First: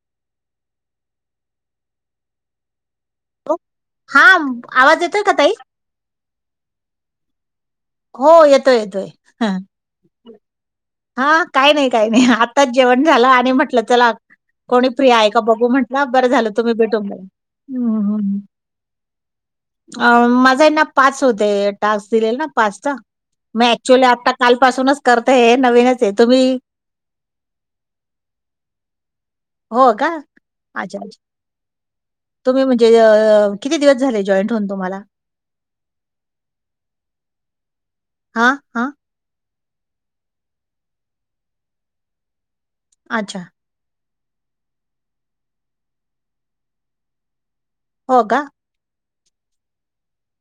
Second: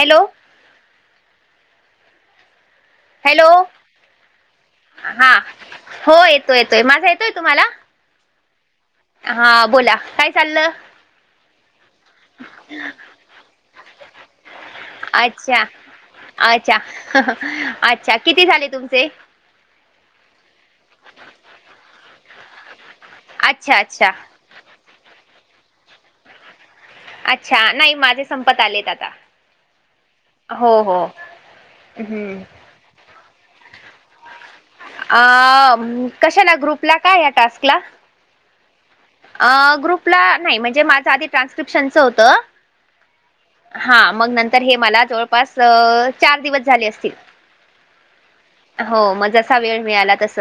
Hello! Hello हा आवाज येतोय का हा ताई हो येतोय येतोय माझा येतोय तुम्हाला. हो येतोय येतोय. हा बोला काय चाललं. हा काही नाही काही नाही आताच जेवण झालं आणि म्हटलं चला. कोणी फ्री आहे का अच्छा बघू म्हटल बरं झालं तुम्ही अच्छा भेटून. गेला अच्छा किती झाले तुमचे. अ माझा ना पाच होते टास्क दिलेला ना पाचचा मग अच्छा ऍक्च्युली अच्छा आता. कालपासूनच करताय नवीनच आहे तुम्ही अच्छा नाही माझे संपत आलेत आता. हो का हो अच्छा हो हम्म तुम्ही म्हणजे. अ.. किती दिवस झालय जॉईंट होऊन तुम्हाला अ कसे ना ग्रुपला काय आहे टास्कला. हा हा. ग्रुपला नाही म्हणजे माझं आधी ट्रान्स्क्रिप्शनचं होतं. अच्छा! हा मग नंतर हे मला जवळपास चार दिवस झाले असतील. हो का. हो मग जसा वेळ मिळाला तस.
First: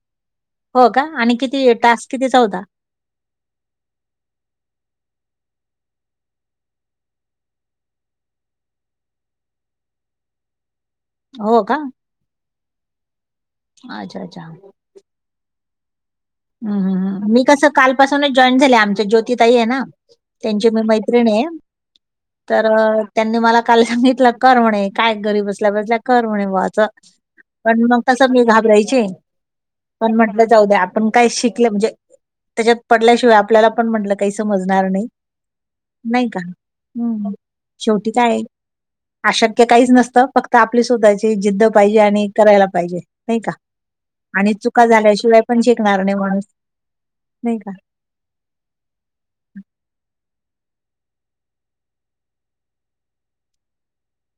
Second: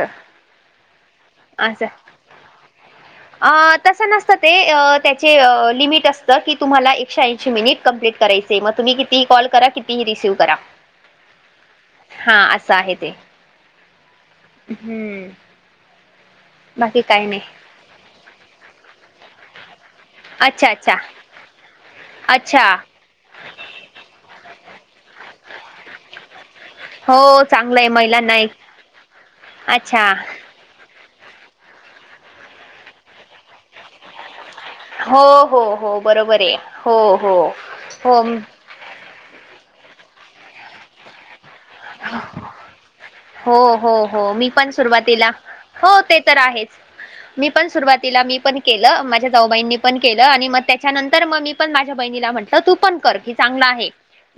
हो का आणि किती टास्क किती होता. अ तसं नसतं ते त्याचे लिमिट असतं की तुम्हाला एकशे ऐंशी मिनिट कंप्ललीट करायचं. तेंव्हा तुम्ही कितीही कॉल करा कितीही रिसीव्ह करा. हो का हां, असं अच्छा अच्छा. हम्म हम ह मी कसं कालपासूनच जॉईन झाले आमच ज्योतिताई आहे ना. अच्छा, त्यांची मी अच्छा. मैत्रिणी आहे. अच्छा! तर त्यांनी मला काल सांगितलं कर म्हणे काय घरी बसल्या बसल्या कर म्हणे असं. हो, चांगलं पण आहे मग तसं महिलांना मी एक घाबरायचे. अच्छा! जाऊदे आपण शिकल म्हणजे त्याच्यात पडल्याशिवाय आपल्याला पण म्हटलं काही समज. नाही हो, हो, हो. नाही का बरोबर आहे. हो, हो. शेवटी हो, काय? अशक्य काहीच नसतं फक्त आपली स्वतःची. जिद्द पाहिजे आणि करायला पाहिजे नाही का हो, हो, हो. मी आणि पण चुका सुरुवातीला झाल्याशिवाय टिकणार नाही माणूस नाही का? स्वातीला मी पण केलं. माझ्या जाऊबाईनी पण केलं आणि मग त्याच्यानंतर मग मी पण माझ्या बहिणीला म्हटलं तू पण कर की चांगला आहे.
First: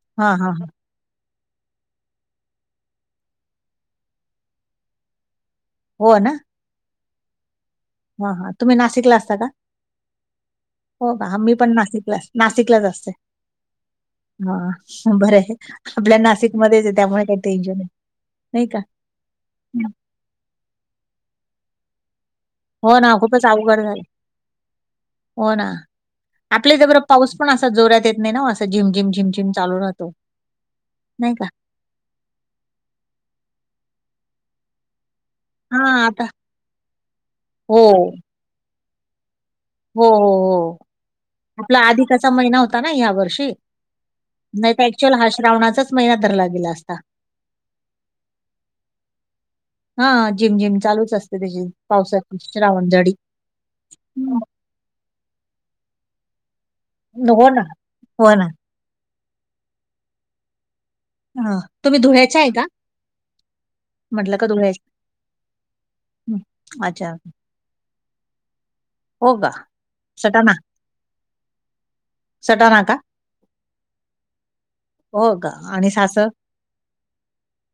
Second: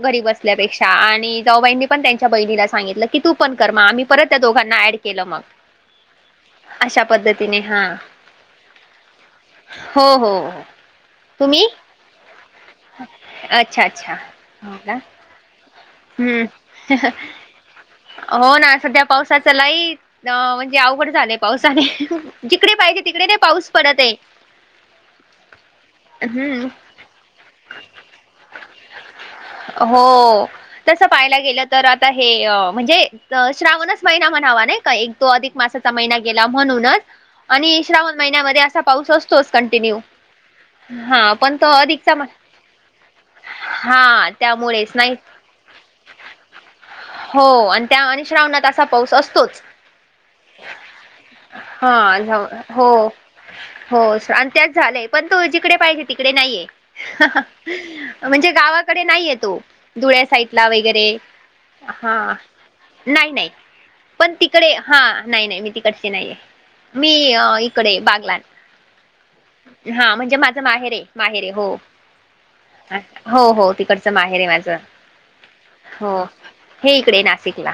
घरी हां, हां, हां. बसल्यापेक्षा आणि जाऊबाईनीं पण त्यांच्या बहिणीला सांगितलं की तू पण कर मग आम्ही परत त्या दोघांना ॲड केलं मग होय ना अशा पद्धतीने हा हा हा तुम्ही नाशिकला असता का? हो हो हो का? मी तुम्ही पण नाशिकला नाशिकलाच असते. अच्छा अच्छा हो का हा बर आहे. आपल्या हम्म नाशिकमध्येच आहे त्यामुळे काही टेन्शन नाही. नाही का? न म्हणजे अवघड झालंय पावसाने जिकडे हो पाहिजे ना तिकडे नाही खूपच पाऊस अवघड पडत झाले आहे हो ना हम्म आपले जरा बरं पाऊस पण असा जोरात येत नाही ना असं झिम झिम झिम झिम चालू राहतो हो. तसं नाही पाहायला का? गेलं तर आता हे म्हणजे श्रावणच महिना म्हणावा नाही एक तो अधिक मासाचा हां महिना आता गेला म्हणूनच आणि हो. श्रावण महिन्यामध्ये असा पाऊस असतो कंटिन्यू हो, हो, हो. हा पण त आपला अधिकचा अधिकाचा महिना होता ना यावर्षी. हा नाहीतर त्यामुळेच ॲक्चुअल नाही. हा श्रावणाचाच महिना धरला गेला असता. हो आणि त्या आणि श्रावणात असा पाऊस असतोच. हा झिम झिम चालूच असते त्याची हां, पावसात जाऊ हो, श्रावण झडी हो हं. आणि त्याच झालंय. पण तो जिकडे पाहिजे तिकडे नाहीये हो ना, हो ना. म्हणजे गावात गावाकडे नाहीय तो धुळ्या साईडला वगैरे हां. तुम्ही हा धुळ्याच्या आहे का? नाही नाही पण म्हटलं का तिकडे धुळ्याच्या? हा नाही नाही मी तिकडची नाहीये हं. अच्छा. मी इकडे बागलान हो का हा म्हणजे सटाणा माझं माहेर आहे माहेर आहे हो सटाणा का हो हो तिकडचं माहेर आहे माझं हो का? आणि हो हे इकडे नाशिकला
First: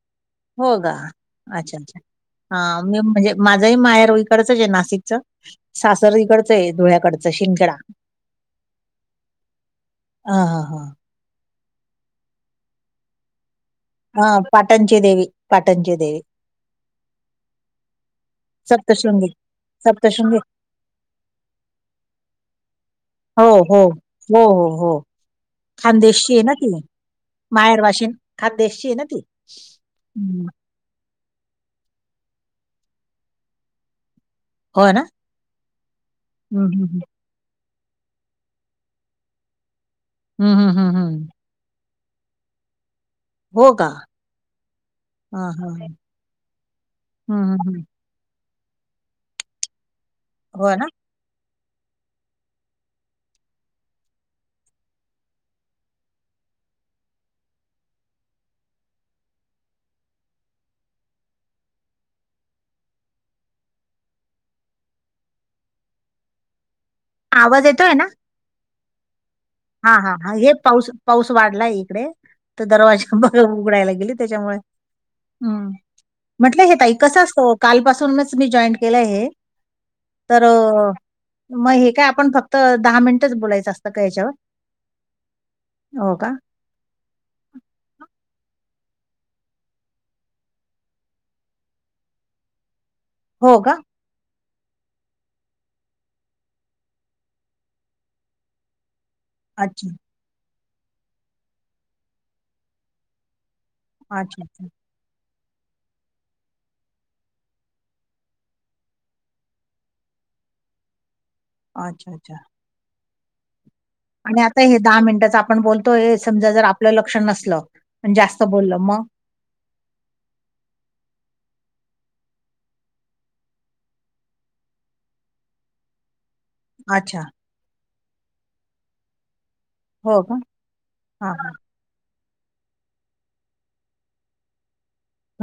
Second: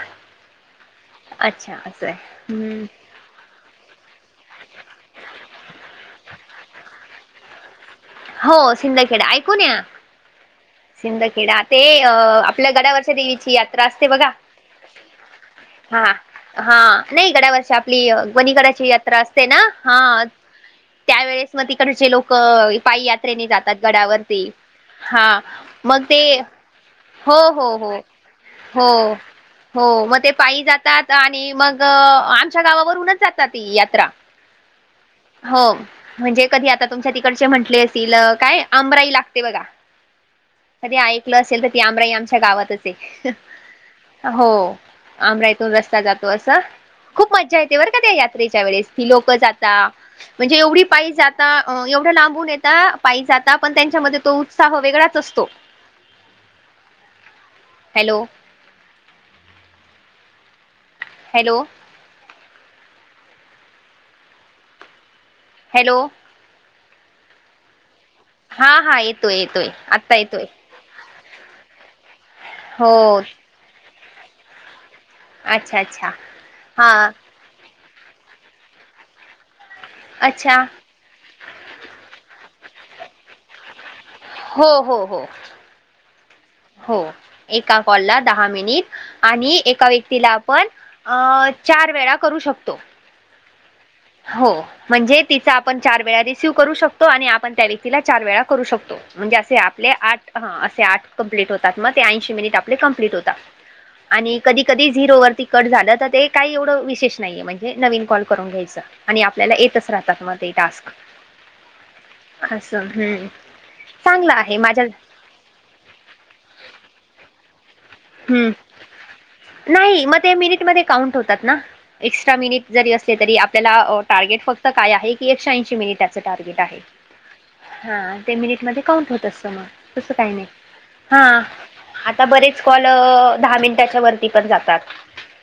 होकार? अच्छा अच्छा असं आहे हा हम्म मी म्हणजे माझंही माहेर इकडचच आहे नाशिकच सासर इकडचं आहे धुळ्याकडच सिंदखेडा हो सिंदखेडा ऐकून आहे हा हा हा हा सिंदखेडा ते अ आपल्या गडावरच्या देवीची यात्रा असते बघा हा पाटणची देवी पाटणची हा देवी हा नाही गड्यावरच्या आपली ग्वनीगडाची यात्रा सप्तशृंगी असते ना हा सप्तशृंगी त्यावेेळेस मग तिकडचे लोक पायीयात्रा हो जातात हो हो गडावरती हो हो हा मग ते खानदेशची आहे ना ती हो हो माहेर हो वाशिन खानदेशची हो आहे ना ती हो मग ते हम्म. पायी जातात आणि मग आमच्या गावावरूनच जातात ती यात्रा हो ना हो म्हणजे हम्म, कधी हम्म, आता हम्म. तुमच्या तिकड म्हण कले असल काय आंबराई लागते बघा हं हं हं कधी ऐकलं असेल तर ती आमराई आमच्या गावातच आहे. हो का हो हा आमराई हा इथून हम्म, रस्ता जातो असं खूप हम्म, मज्जा येते हम्म. बर का त्याच्यात त्याच्या वेळेस की लोक जाता म्हणजे हो एवढी ना पायी जाता एवढं लांबून येत आ पायी जाता पण त्यांच्यामध्ये तो उत्साह वेगळाच असतो हॅलो हॅलो हॅलो आवाज येतोय ना? हा, हा येतोय, येतोय हा, हा, आत्ता हा येतोय हे पाऊस, पाऊस वाढलाय इकडे तर हो दरवाजा उघडायला गेली त्याच्यामुळे हम्म अच्छा अच्छा म्हटलं हे हा तई कस असत कालपासूनच मी जॉईन केलं आहे हे तर अच्छा मग हे काय आपण फक्त दहा मिनिटच बोलायचं असतं का याच्यावर हो, हो, हो हो का हो एका कॉलला दहा मिनिट आणि एका व्यक्तीला आपण अ चार वेळा करू शकतो हो का हो म्हणजे तिचा आपण चार वेळा रिसिव करू शकतो आणि आपण त्या व्यक्तीला चार वेळा करू शकतो म्हणजे असे अच्छा, आपले आठ ह असे आठ कंप्लीट होतात मग ते ऐंशी मिनिट आपले कमप्लीट होता आणि अच्छा, कधी, अच्छा, कधी झिरोवररती कट झालं तर ते काही एवढं विशेष नाहीये म्हणजे नवीन कॉल करून घ्यायचं आणि आपल्याला येतच राहतात मग ते टास्क अच्छा, अच्छा असं हम आणि आता हे दहा मिनिटाच आपण बोलतो हे समजा जर आपलं लक्ष नसलं अन जास्त हम्म बोललं मग नाही मग ते मिनिटमध्ये काउंट होतात ना एक्स्ट्रा मिनिट जरी असले तरी आपल्याला टार्गेट फक्त काय आहे की एकशे ऐंशी मिनिटाच टार्गेट आहे अच्छा! हा ते मिनिटमध्ये काउंट होत असत मग तस हो काही का? नाही हा हां, हां. आता बरेच कॉल दहा मिनिटाच्या वरती पण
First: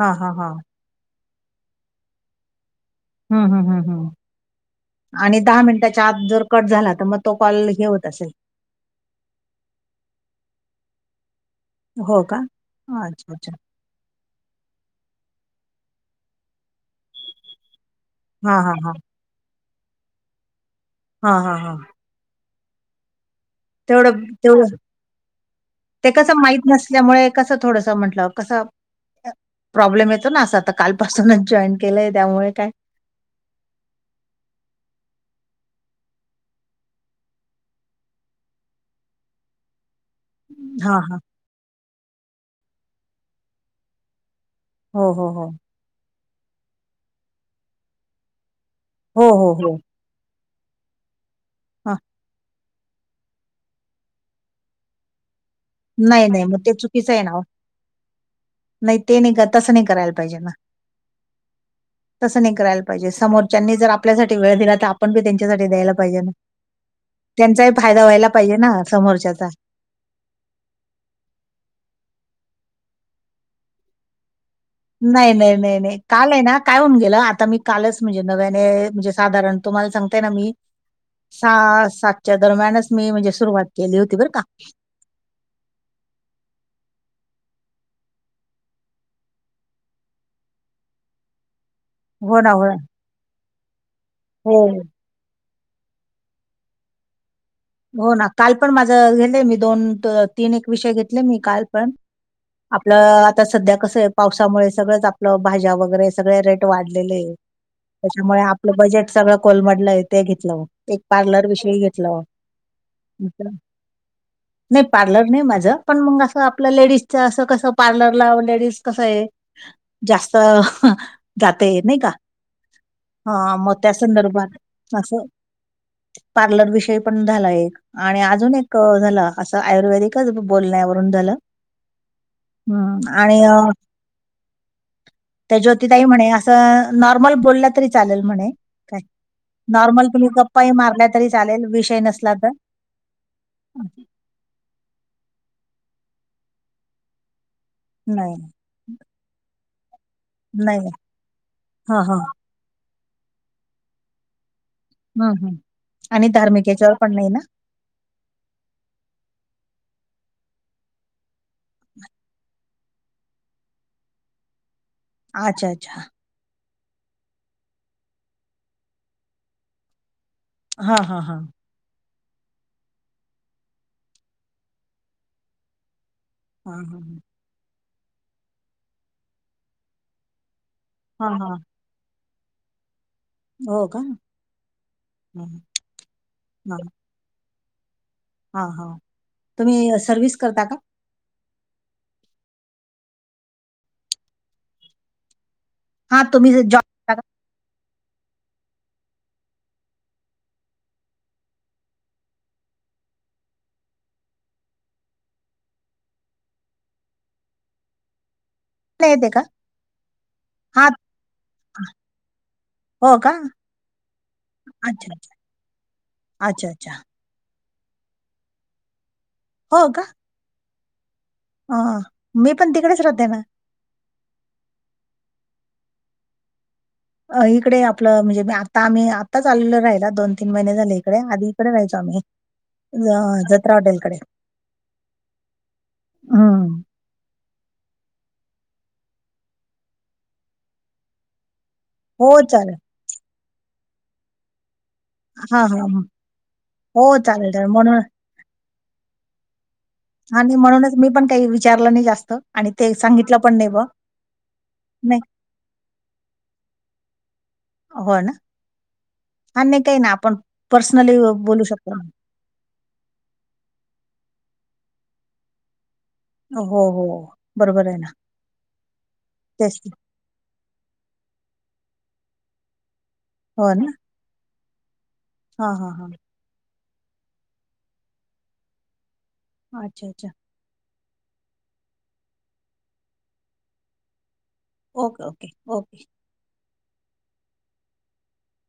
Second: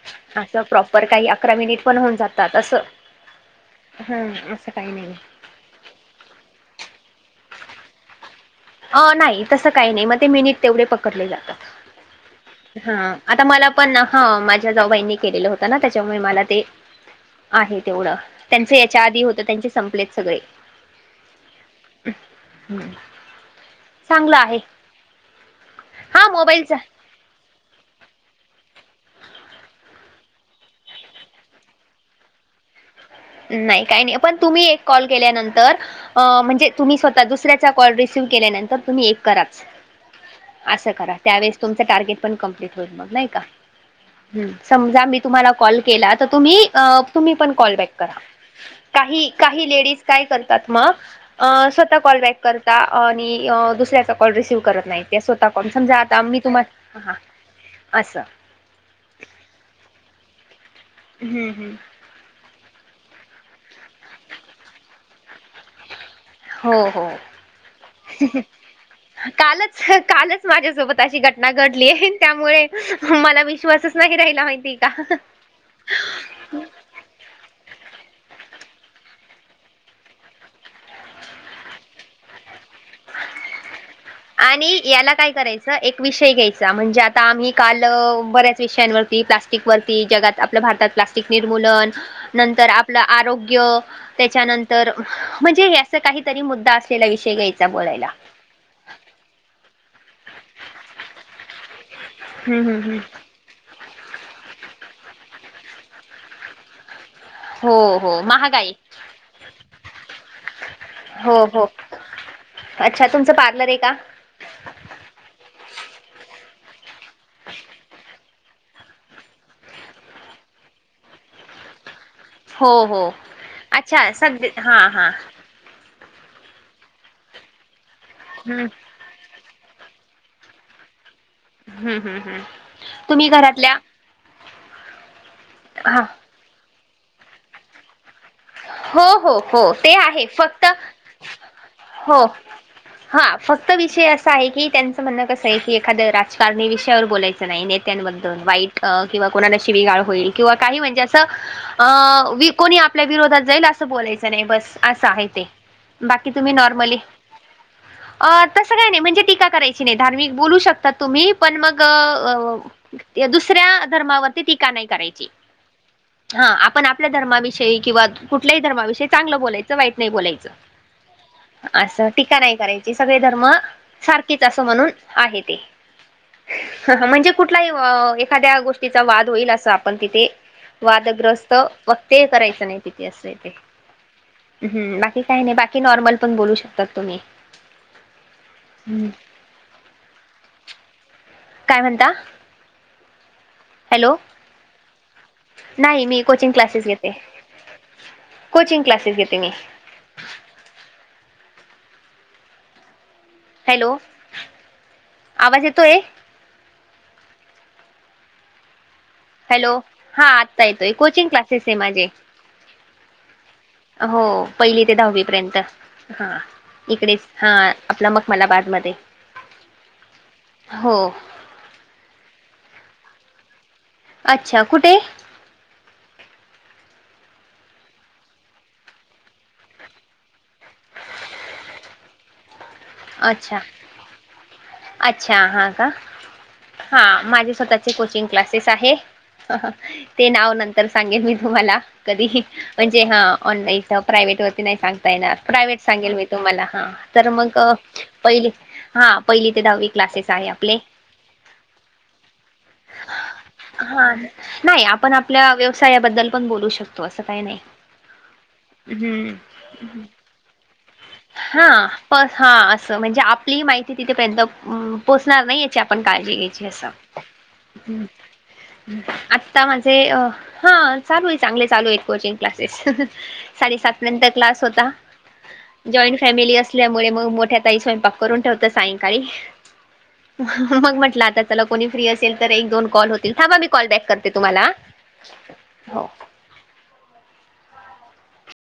हां, हां, अस हां. प्रॉप तर काही अकरा मिनिट पण होऊन जातात असं हम, हम, हम, हम हम्म असं काही नाही. आणि दहा मिनिटाच्या आत जर कट झाला तर मग तो कॉल हे होत असेल अ नाही तसं काही नाही मग ते मिनिट तेवढे पकडले हो का? जातात ह अच्छा, आता अच्छा. मला पण हा माझ्या जाऊबाईंनी केलेलं होतं ना त्याच्यामुळे मला ते आहे तेवढं हां, त्यांच हां, हां. याच्या आधी होत त्यांचे संपलेत सगळे हा, हा, हा हम् तेवढं, तेवढं ते हा कसं माहीत मोबाईलचा नसल्यामुळे कस थोडस म्हटलं कसं प्रॉब्लेम येतो ना असं आ कालपासूनच जॉईन केलंय त्यामुळे काय नाही काही नाही पण तुम्ही एक कॉल केल्यानंतर अ म्हणजे तुम्ही स्वतः दुसऱ्याचा कॉल रिसिव्ह केल्यानंतर तुम्ही एक कराच [inaudible] असं करा हां. त्यावेळेस तुमचं टार्गेट पण कंप्लीट होईल मग नाही का ह समजा हो, मी हो, हो. तुम्हाला कॉल केला तर तुम्ही, तुम्ही पण कॉल बॅक करा का हो, हो, काही हो. लेडीज काय करतात मग हां. स्वतः कॉलबॅक कर आणि दुसऱ्याचा कॉल रिसिव करत नाही. स्वतः कोण समजा आता नाही, मी नाही मग तुम्हा ते ह चुकीचं आहे ना हो. असं. नाही ते नाही का तसं नाही करायला पाहिजे ना. हम्म हम्म. तसं नाही करायला पाहिजे समोरच्यानी जर आपल्यासाठी वेळ दिला तर आपण बी त्यांच्यासाठी द्यायला पाहिजे ना. हो हो त्यांचाही फायदा व्हायला पाहिजे ना समोरच्याचा. कालच कालच माझ्यासोबत अशी घटना घडली आहे त्यामुळे मला विश्वासच नाही राहिला माहिती. का नाही नाही नाही नाही. काल आहे ना काय होऊन गेलं आता मी कालच म्हणजे नव्याने म्हणजे साधारण तुम्हाला सांगतेय ना मी सहा सातच्या दरम्यानच मी म्हणजे सुरुवात केली होती बरं का. आणि याला काय करायचं एक विषय घ्यायचा म्हणजे आता आम्ही काल बऱ्याच विषयांवरती प्लास्टिक वरती ती जगात आपल्या भारतात प्लास्टिक निर्मूलन हो ना, हो नंतर ना. आपलं आरोग्य हो, त्याच्यानंतर ह म्हणजे ह्याच काहीतरी मुद्दा असलेला विषय घ्यायचा बोलायला हो ना. काल पण माझं घेलंय मी दोन तीन एक विषय घेतले मी काल पण हम्म हम्म आपलं हम्म आता सध्या कसं आहे पावसामुळे सगळंच आपलं भाज्या वगैरे सगळे रेट वाढलेले आहे हो हो त्याच्यामुळे महागाई आपलं बजेट सगळं कोलमडलंय ते घेतलं एक हो पार्लर हो विषयी घेतलं अच्छा तुमचं म्हटलं पार्लर आहे का नाही पार्लर नाही माझं पण मग असं आपल्या लेडीजच्या असं कसं पार्लरला लेडीज कसं आहे जास्त जाते नाही का हो हो हा मग त्या अच्छा संदर्भात सध्या हां हां असं पार्लर विषयी पण झाला एक आणि अजून हम्म एक झाला असं आयुर्वेदिकच बोलण्यावरून झालं हम्म हम्म हम्म ह् तुम्ही आणि घरातल्या त्या जोति हा तई म्हणे असं नॉर्मल बोलला तरी चालेल म्हणे काय हो हो हो ते नॉर्मल आहे तुम्ही फक्त गप्पाही मारल्या तरी चालेल विषय हो नसला तर हा फक्त विषय कसं आहे की त्यांचं म्हणणं कसं आहे की एखादं राजकारणी विषयावर बोलायचं नाही नाही नेत्यांबद्दल वाईट अ किंवा कोणाला शीविगाळ होईल किंवा काही नाही नाही. म्हणजे असं हा हा अ कोणी आपल्या विरोधात जाईल असं बोलायचं नाही बस असं आहे हम्म ते हम्म बाकी तुम्ही नॉर्मली ह अ तसं काय नाही म्हणजे टीका करायची नाही धार्मिक बोलू शकतात तुम्ही पण मग अ दुसऱ्या धर्मावरती टीका नाही करायची अच्छा अच्छा हा आपण आपल्या धर्माविषयी किंवा कुठल्याही धर्माविषयी चांगलं बोलायचं वाईट नाही बोलायचं हा हा हा असं टीका नाही करायची सगळे धर्म सारखेच अस म्हणून आहे ते हा ह हा म्हणजे कुठलाही एखाद्या गोष्टीचा वाद होईल असं आपण तिथे हा हा वादग्रहस्थ वक्तेय करायचं नाही तिथ असे हो का हम्म बाकी काय हा नाही बाकी नॉर्मल पण बोलू हा शकतात तुम्ही हा हा हम्म. तुम्ही सर्विस करता का काय म्हणता हॅलो नाही मी हा कोचिंग तुम्ही जॉब क्लासेस घेत करता कोचिंग क्लासेस घेते मी हॅलो आवाज येतोय का? येते का हॅलो! हा आत्ता हा येतोय कोचिंग क्लासेस आय माझे. हो का? हो पहिली ते अच्छा दहावी अच्छा पर्यंत हा अच्छा अच्छा इकडे हा आपलं मखमनाबाद मध्ये हो का? हो! हा, मी पण तिकडेच राहते ना. अच्छा! कुठे? इकडे आपलं म्हणजे मी आता आम्ही आताच आललो राहिला दोन, तीन महिने झाले इकडे आधी इकडे राहायचो आम्ही. अ अच्छा जत्रा हॉटेलकडे. अच्छा! हा का हं. हा, माझे स्वतःचे कोचिंग क्लासेस आहे. ह ह ते नाव नंतर सांगेन मी तुम्हाला हो कधीही चालेल. म्हणजे हा ऑनलाईन प्रायव्हेट वरती नाही सांग हां, प्रायव्हेट हां, हां. सांगेल मी तुम्हाला हो ह चालेल, मग चालेल. म्हणून पहिली हा पहिली पहिली ते दहावी क्लासेस आहे आणि आपले म्हणूनच मी पण काही विचारलं नाही जास्त आणि ते सांगितलं पण नाही ब हा नाही आपण आपल्या व्यवसायाबद्दल पण बोलू शकतो असं काही नाही. हो ना आणि नाही काही ना आपण पर्सनली बोलू हा शकतो ना. प हा असं म्हणजे आपली हि माहिती तिथेपर्यंत पोचणार नाही. काळजी घ्यायची हो, अस हो. बरोबर आहे ना. आता तेच. ते. माझे अ हा चालू आहे चांगले चालू आहे कोचिंग क्लासेस हो ना? साडेसात पर्यंत क्लास होता. हां, हां, हां. जॉईंट फॅमिली असल्यामुळे मग मोठ्या ताई स्वयंपाक करून ठेवतात मग सायंकाळी. अच्छा! अच्छा! मग म्हंटलं आता चला कोणी फ्री असेल तर एक दोन कॉल होतील, थांबा मी कॉल बॅक करते तुम्हाला. ओके ओके हां. ओके! हो.